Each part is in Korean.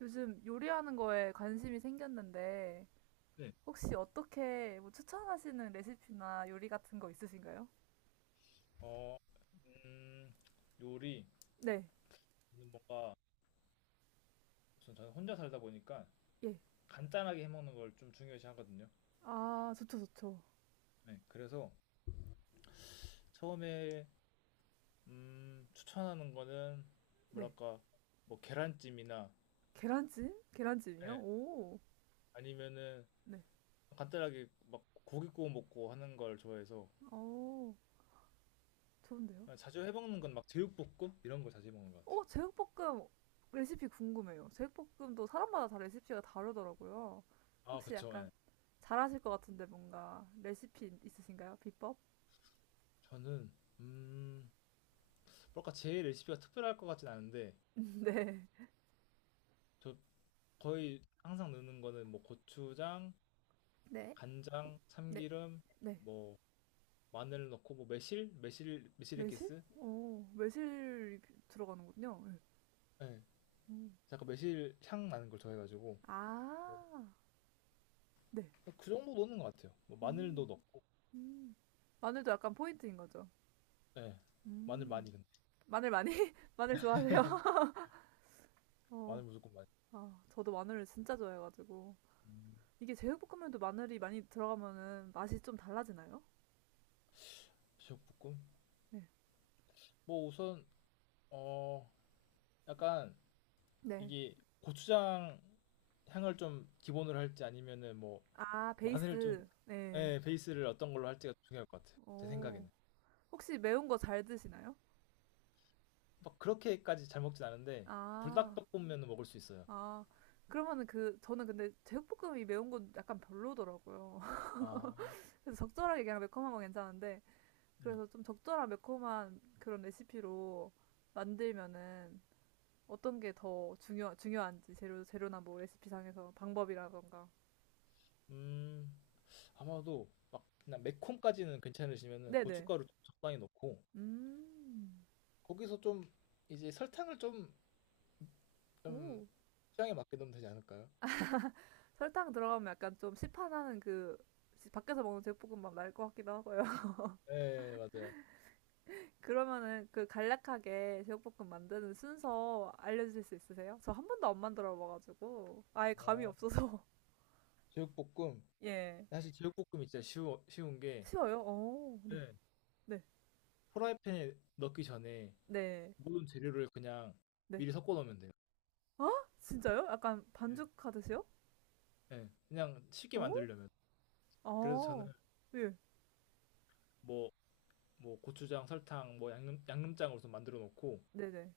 요즘 요리하는 거에 관심이 생겼는데, 네. 혹시 어떻게 뭐 추천하시는 레시피나 요리 같은 거 있으신가요? 어, 음, 요리. 네, 저는 뭔가, 우선 저는 혼자 살다 보니까 예. 간단하게 해먹는 걸 좀 중요시 하거든요. 아, 좋죠, 좋죠. 네. 그래서 처음에, 추천하는 거는, 네. 뭐랄까, 뭐, 계란찜이나, 계란찜? 네. 계란찜이요? 오, 아니면은, 네. 간단하게 막 고기 구워 먹고 하는 걸 좋아해서, 오, 좋은데요? 그냥 자주 해먹는 건 막 제육볶음? 이런 걸 자주 해먹는 것 같아요. 오, 제육볶음 레시피 궁금해요. 제육볶음도 사람마다 다 레시피가 다르더라고요. 아, 혹시 그쵸. 약간 예. 잘하실 것 같은데 뭔가 레시피 있으신가요? 비법? 저는, 음, 제 레시피가 특별할 것 같진 않은데, 네. 저 거의 항상 넣는 거는 뭐 고추장, 네, 간장, 네, 참기름, 네. 뭐 마늘 넣고 뭐 매실? 매실액기스, 어, 매실이 들어가는군요. 예. 예, 음. 약간 매실 향 나는 걸 좋아해가지고 아, 네. 그 정도 넣는 것 같아요. 뭐 마늘도 음, 넣고, 음, 마늘도 약간 포인트인 거죠. 예, 마늘 음. 많이 근데 마늘 많이? 마늘 좋아하세요? 어, 마늘 무조건 많이. 아, 저도 마늘을 진짜 좋아해가지고. 음, 이게 제육볶음면도 마늘이 많이 들어가면은 맛이 좀 달라지나요? 제육볶음? 네. 뭐 우선 어 약간 네. 이게 고추장 향을 좀 기본으로 할지 아니면은 뭐 아, 마늘 좀, 베이스. 네. 예, 베이스를 어떤 걸로 할지가 중요할 것 같아요. 제 오. 생각에는. 혹시 매운 거 잘 드시나요? 막 그렇게까지 잘 먹진 않은데 아, 불닭볶음면은 먹을 수 있어요. 아. 그러면은 그, 저는 근데 제육볶음이 매운 건 약간 별로더라고요. 아, 그래서 적절하게 그냥 매콤한 건 괜찮은데 네. 그래서 좀 적절한 매콤한 그런 레시피로 만들면은 어떤 게 더 중요한지 재료나 뭐 레시피상에서 방법이라던가. 음, 아마도 막 그냥 매콤까지는 괜찮으시면은 네네. 고춧가루 좀 적당히 넣고 음. 거기서 좀 이제 설탕을 좀, 좀 오. 취향에 맞게 넣으면 되지 않을까요? 설탕 들어가면 약간 좀 시판하는 그 밖에서 먹는 제육볶음밥 날 것 같기도 하고요. 네, 맞아요. 그러면은 그 간략하게 제육볶음 만드는 순서 알려주실 수 있으세요? 저 한 번도 안 만들어 봐가지고 아예 감이 어, 없어서 제육볶음. 예 사실 제육볶음이 진짜 쉬운 게 쉬워요. 오, 네, 네. 네. 프라이팬에 넣기 전에 네. 모든 재료를 그냥 네. 미리 섞어 놓으면 돼요. 아, 진짜요? 약간 네. 반죽하듯이요? 네, 그냥 쉽게 어? 만들려면. 그래서 저는 아. 예. 뭐 뭐 고추장, 설탕, 뭐 양념장으로서 만들어 놓고 네네.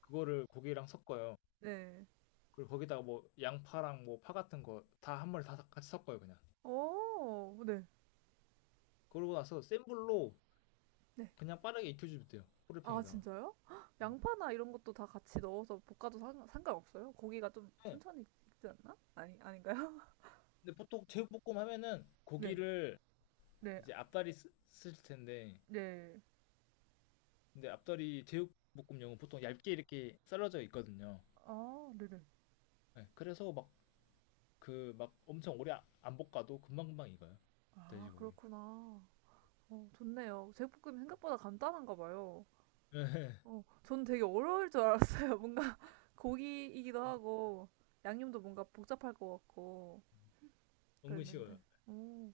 그거를 고기랑 섞어요. 네. 네. 그리고 거기다가 뭐 양파랑 뭐 파 같은 거 다 한 마리 다 같이 섞어요 그냥. 어. 네. 그러고 나서 센 불로 네. 그냥 빠르게 익혀주면 돼요. 아, 프라이팬에다가. 진짜요? 헉, 양파나 이런 것도 다 같이 넣어서 볶아도 상관없어요? 고기가 좀 네. 천천히 익지 않나? 아니, 아닌가요? 근데 보통 제육볶음 하면은 네. 고기를 네. 이제 앞다리 쓸 텐데 네. 근데 앞다리 제육볶음용은 보통 얇게 이렇게 썰어져 있거든요. 아, 네네. 네, 그래서 엄청 오래 안 볶아도 금방금방 익어요. 아, 돼지고기. 그렇구나. 어, 좋네요. 제육볶음이 생각보다 간단한가 봐요. 어, 저는 되게 어려울 줄 알았어요. 뭔가 고기이기도 하고 양념도 뭔가 복잡할 것 같고 은근 쉬워요. 그랬는데. 오,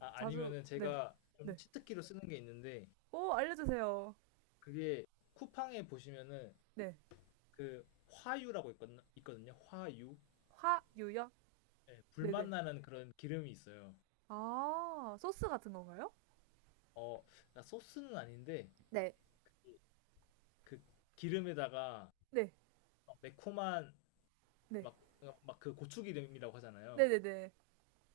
아, 자주 아니면은 네. 제가 좀 네. 치트키로 쓰는 게 있는데 오, 알려주세요. 그게 쿠팡에 보시면은 네. 그 화유라고 있거든요. 화유. 화유요? 예, 불맛 네네. 나는 그런 기름이 있어요. 아, 소스 같은 건가요? 어, 그러니까 소스는 아닌데 네. 그, 그 기름에다가 네. 막 매콤한 네. 막막그 고추기름이라고 하잖아요. 네네네.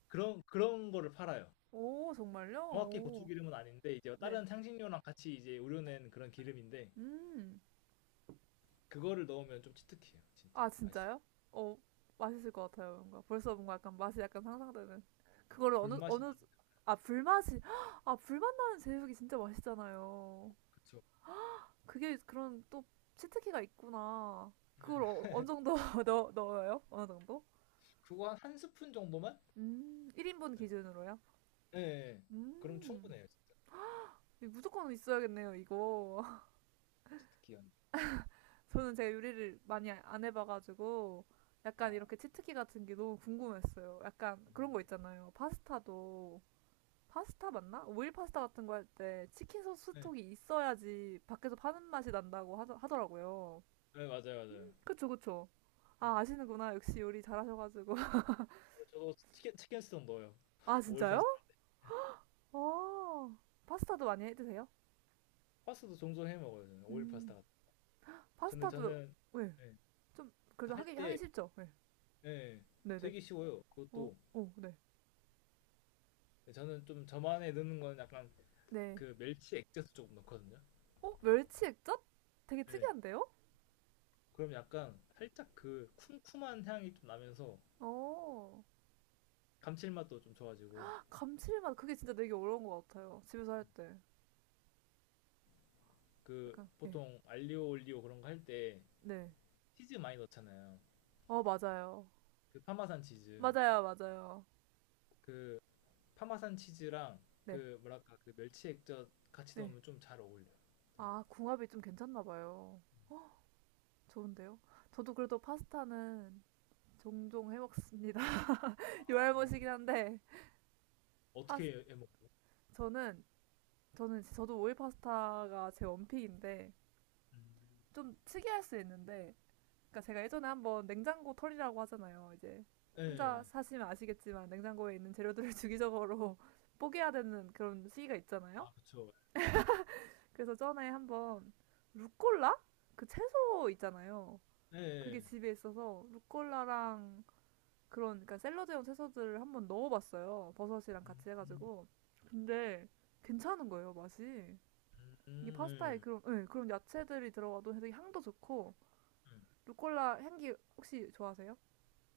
그런 거를 팔아요. 오, 정말요? 정확히 오. 고추기름은 아닌데 이제 네. 다른 향신료랑 같이 이제 우려낸 그런 기름인데 음. 그거를 넣으면 좀 치트키예요, 진짜 아, 맛있어요. 진짜요? 어, 맛있을 것 같아요, 뭔가. 벌써 뭔가 약간 맛이 약간 상상되는. 그거를 불맛이 어느, 나는. 아, 불맛이, 아, 불맛 나는 제육이 진짜 맛있잖아요. 그게 그런 또 치트키가 있구나. 그걸 어, 어느 정도 넣어요? 어느 정도? 그거 한 스푼 정도만? 1인분 네. 기준으로요? 예. 예. 그럼 음, 충분해요, 진짜. 무조건 있어야겠네요, 이거. 스키는. 저는 제가 요리를 많이 안 해봐가지고, 아, 약간 이렇게 치트키 같은 게 너무 궁금했어요. 약간 그런 음. 거 있잖아요. 파스타도. 파스타 맞나? 오일 파스타 같은 거 할 때 치킨 소스 네. 스톡이 있어야지 밖에서 파는 맛이 난다고 하더라고요. 네, 맞아요, 맞아요. 그쵸, 그쵸. 아, 아시는구나. 역시 요리 잘하셔가지고. 그리고 저도 치킨 스톡 넣어요. 아, 오일 진짜요? 파스타. 아 파스타도 많이 해 드세요? 파스타도 종종 해 먹어요, 저는. 오일 파스타 음, 같은. 거. 근데 파스타도, 저는 왜? 예. 좀, 그래도 그할 하기 때, 쉽죠? 네. 예. 예. 네네. 되게 쉬워요. 어, 그것도 어, 네. 예, 저는 좀 저만의 넣는 건 약간 네. 그 멸치 액젓을 조금 넣거든요. 어, 멸치 액젓? 되게 예. 특이한데요? 그럼 약간 살짝 그 쿰쿰한 향이 좀 나면서 어, 감칠맛도 좀 좋아지고 감칠맛. 그게 진짜 되게 어려운 것 같아요. 집에서 할 때. 그 약간, 예. 보통 알리오 올리오 그런 거할때 네. 치즈 많이 넣잖아요. 어, 맞아요. 그 파마산 치즈. 맞아요, 맞아요. 그 파마산 치즈랑 네, 그 뭐랄까 그 멸치 액젓 같이 네. 넣으면 좀 잘 어울려요. 되게. 아, 궁합이 좀 괜찮나 봐요. 좋은데요? 저도 그래도 파스타는 종종 해 먹습니다. 요알못이긴 한데, 어떻게 파스, 해 먹어? 저는, 저도 오일 파스타가 제 원픽인데, 음. 좀 특이할 수 있는데, 그러니까 제가 예전에 한번 냉장고 털이라고 하잖아요. 이제 예. 혼자 사시면 아시겠지만, 냉장고에 있는 재료들을 주기적으로 뽀개야 되는 그런 시기가 있잖아요. 아, 그쵸. 그래서 전에 한번 루꼴라? 그 채소 있잖아요. 예. 그게 예. 집에 있어서 루꼴라랑 그런 그러니까 샐러드용 채소들을 한번 넣어봤어요. 버섯이랑 음, 같이 음, 해가지고. 근데 괜찮은 거예요 맛이. 이게 파스타에 음, 그런 예, 그런 야채들이 들어가도 되게 향도 좋고 예. 예. 루꼴라 향기 혹시 좋아하세요?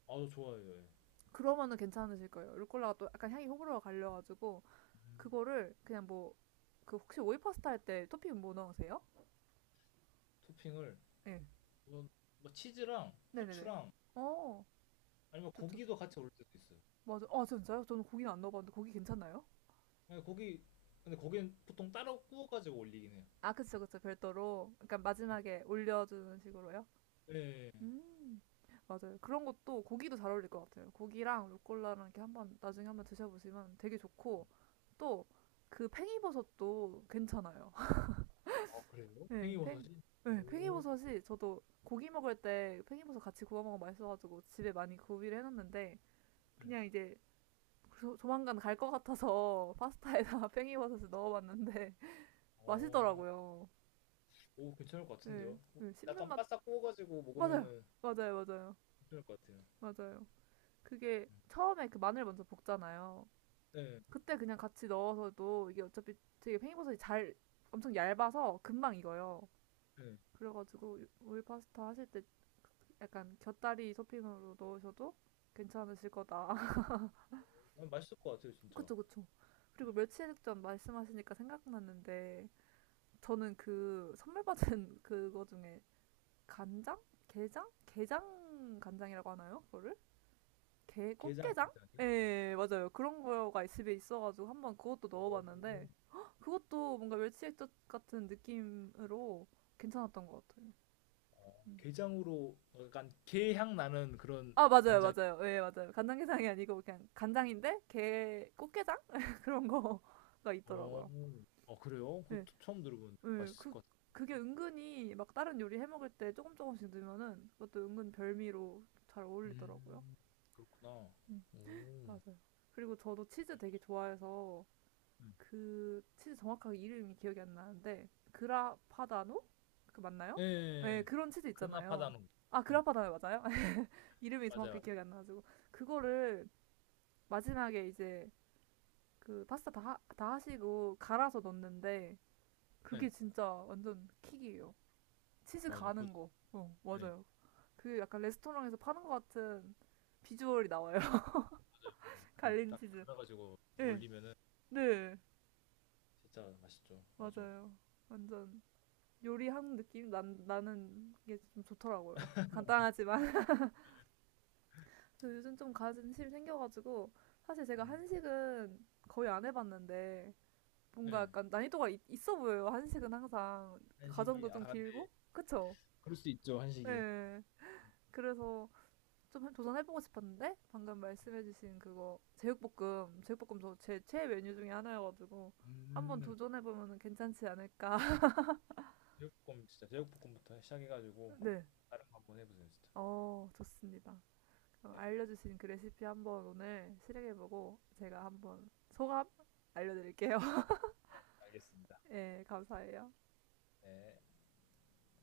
아, 저 좋아해요. 예. 그러면은 괜찮으실 거예요. 루꼴라가 또 약간 향이 호불호가 갈려가지고 음. 그거를 그냥 뭐 그 혹시 오이 파스타 할 때 토핑 뭐 넣으세요? 토핑을 예. 뭐, 뭐 치즈랑 네네네. 후추랑 어, 아니면 좋죠. 고기도 같이 올릴 때도 있어요. 맞아. 아 진짜요? 저는 고기는 안 넣어봤는데 고기 괜찮나요? 예, 고기 근데 고기는 보통 따로 구워가지고 올리긴 해요. 아, 그쵸, 그쵸. 별도로. 그러니까 마지막에 올려주는 식으로요. 예. 예. 음, 맞아요. 그런 것도 고기도 잘 어울릴 것 같아요. 고기랑 루꼴라랑 이렇게 한번 나중에 한번 드셔보시면 되게 좋고 또 그 팽이버섯도 괜찮아요. 아, 그래요? 네, 팽, 팽이버섯이? 네, 오. 팽이버섯이 저도 고기 먹을 때 팽이버섯 같이 구워 먹으면 맛있어가지고 집에 많이 구비를 해놨는데 네. 그냥 이제 조만간 갈 것 같아서 파스타에다가 팽이버섯을 넣어봤는데 어, 맛있더라고요. 오, 괜찮을 것 네, 같은데요? 오, 네, 씹는 약간 맛 바싹 구워가지고 맞아요. 먹으면은 맞아요. 맞아요. 괜찮을 것 같아요. 맞아요. 그게 음. 처음에 그 마늘 먼저 볶잖아요. 네, 그때 그냥 같이 넣어서도 이게 어차피 되게 팽이버섯이 잘 엄청 얇아서 금방 익어요. 네. 그래가지고 우유 파스타 하실 때 약간 곁다리 토핑으로 넣으셔도 괜찮으실 거다. 어, 맛있을 것 같아요, 진짜. 그쵸, 그쵸. 음. 그리고 며칠 전 말씀하시니까 생각났는데 저는 그 선물 받은 그거 중에 간장? 게장? 게장 간장이라고 하나요? 그거를? 게 게장 꽃게장? 간장이요? 예, 맞아요. 그런 거가 집에 있어가지고 한번 그것도 넣어봤는데 오, 헉, 그것도 뭔가 멸치액젓 같은 느낌으로 괜찮았던 것 같아요. 어, 게장으로 약간 게향 나는 그런 아, 맞아요, 간장. 맞아요. 예, 맞아요. 간장게장이 아니고 그냥 간장인데 게 꽃게장? 그런 거가 오, 있더라고요. 어, 그래요? 예, 그것도 처음 들어보는데 예, 맛있을 그 것 그게 같아요. 은근히 막 다른 요리 해 먹을 때 조금씩 넣으면은 그것도 은근 별미로 잘 어울리더라고요. 음, 그렇구나. 음, 오, 맞아요. 그리고 저도 치즈 되게 알- 좋아해서 음. 그 치즈 정확하게 이름이 기억이 안 나는데 그라파다노? 그 맞나요? 예, 예, 네, 예. 그런 치즈 그러나 있잖아요. 파다노. 아, 네, 그라파다노 맞아요? 이름이 맞아요. 정확하게 맞아요. 기억이 안 나가지고 그거를 마지막에 이제 그 파스타 다 하시고 갈아서 넣는데 네, 그게 진짜 완전 킥이에요. 치즈 맞아요. 그것도, 가는 거. 어, 네. 맞아요. 그 약간 레스토랑에서 파는 것 같은 비주얼이 나와요. 갈린 그딱 치즈. 갈아가지고 예. 올리면은 네. 진짜 맛있죠. 아주. 맞아요. 완전 요리하는 느낌 나는 이게 좀 좋더라고요. 간단하지만. 요즘 좀 관심이 생겨가지고 사실 제가 음, 한식은 거의 안 해봤는데 뭔가 네. 약간 난이도가 있어 보여요. 한식은 항상 한식이 과정도 아 좀 근데 길고 그쵸? 그럴 수 있죠 한식이. 예. 그래서 좀 도전해보고 싶었는데 방금 말씀해주신 그거 제육볶음 저 제 최애 메뉴 중에 하나여가지고 한번 음. 도전해보면 괜찮지 않을까. 제육볶음 진짜 제육볶음부터 시작해가지고 네. 다른 거 한번 해보세요, 진짜. 어 좋습니다. 어, 네, 알려주신 그 레시피 한번 오늘 실행해보고 제가 한번 소감 알려드릴게요. 알겠습니다. 예, 감사해요. 네.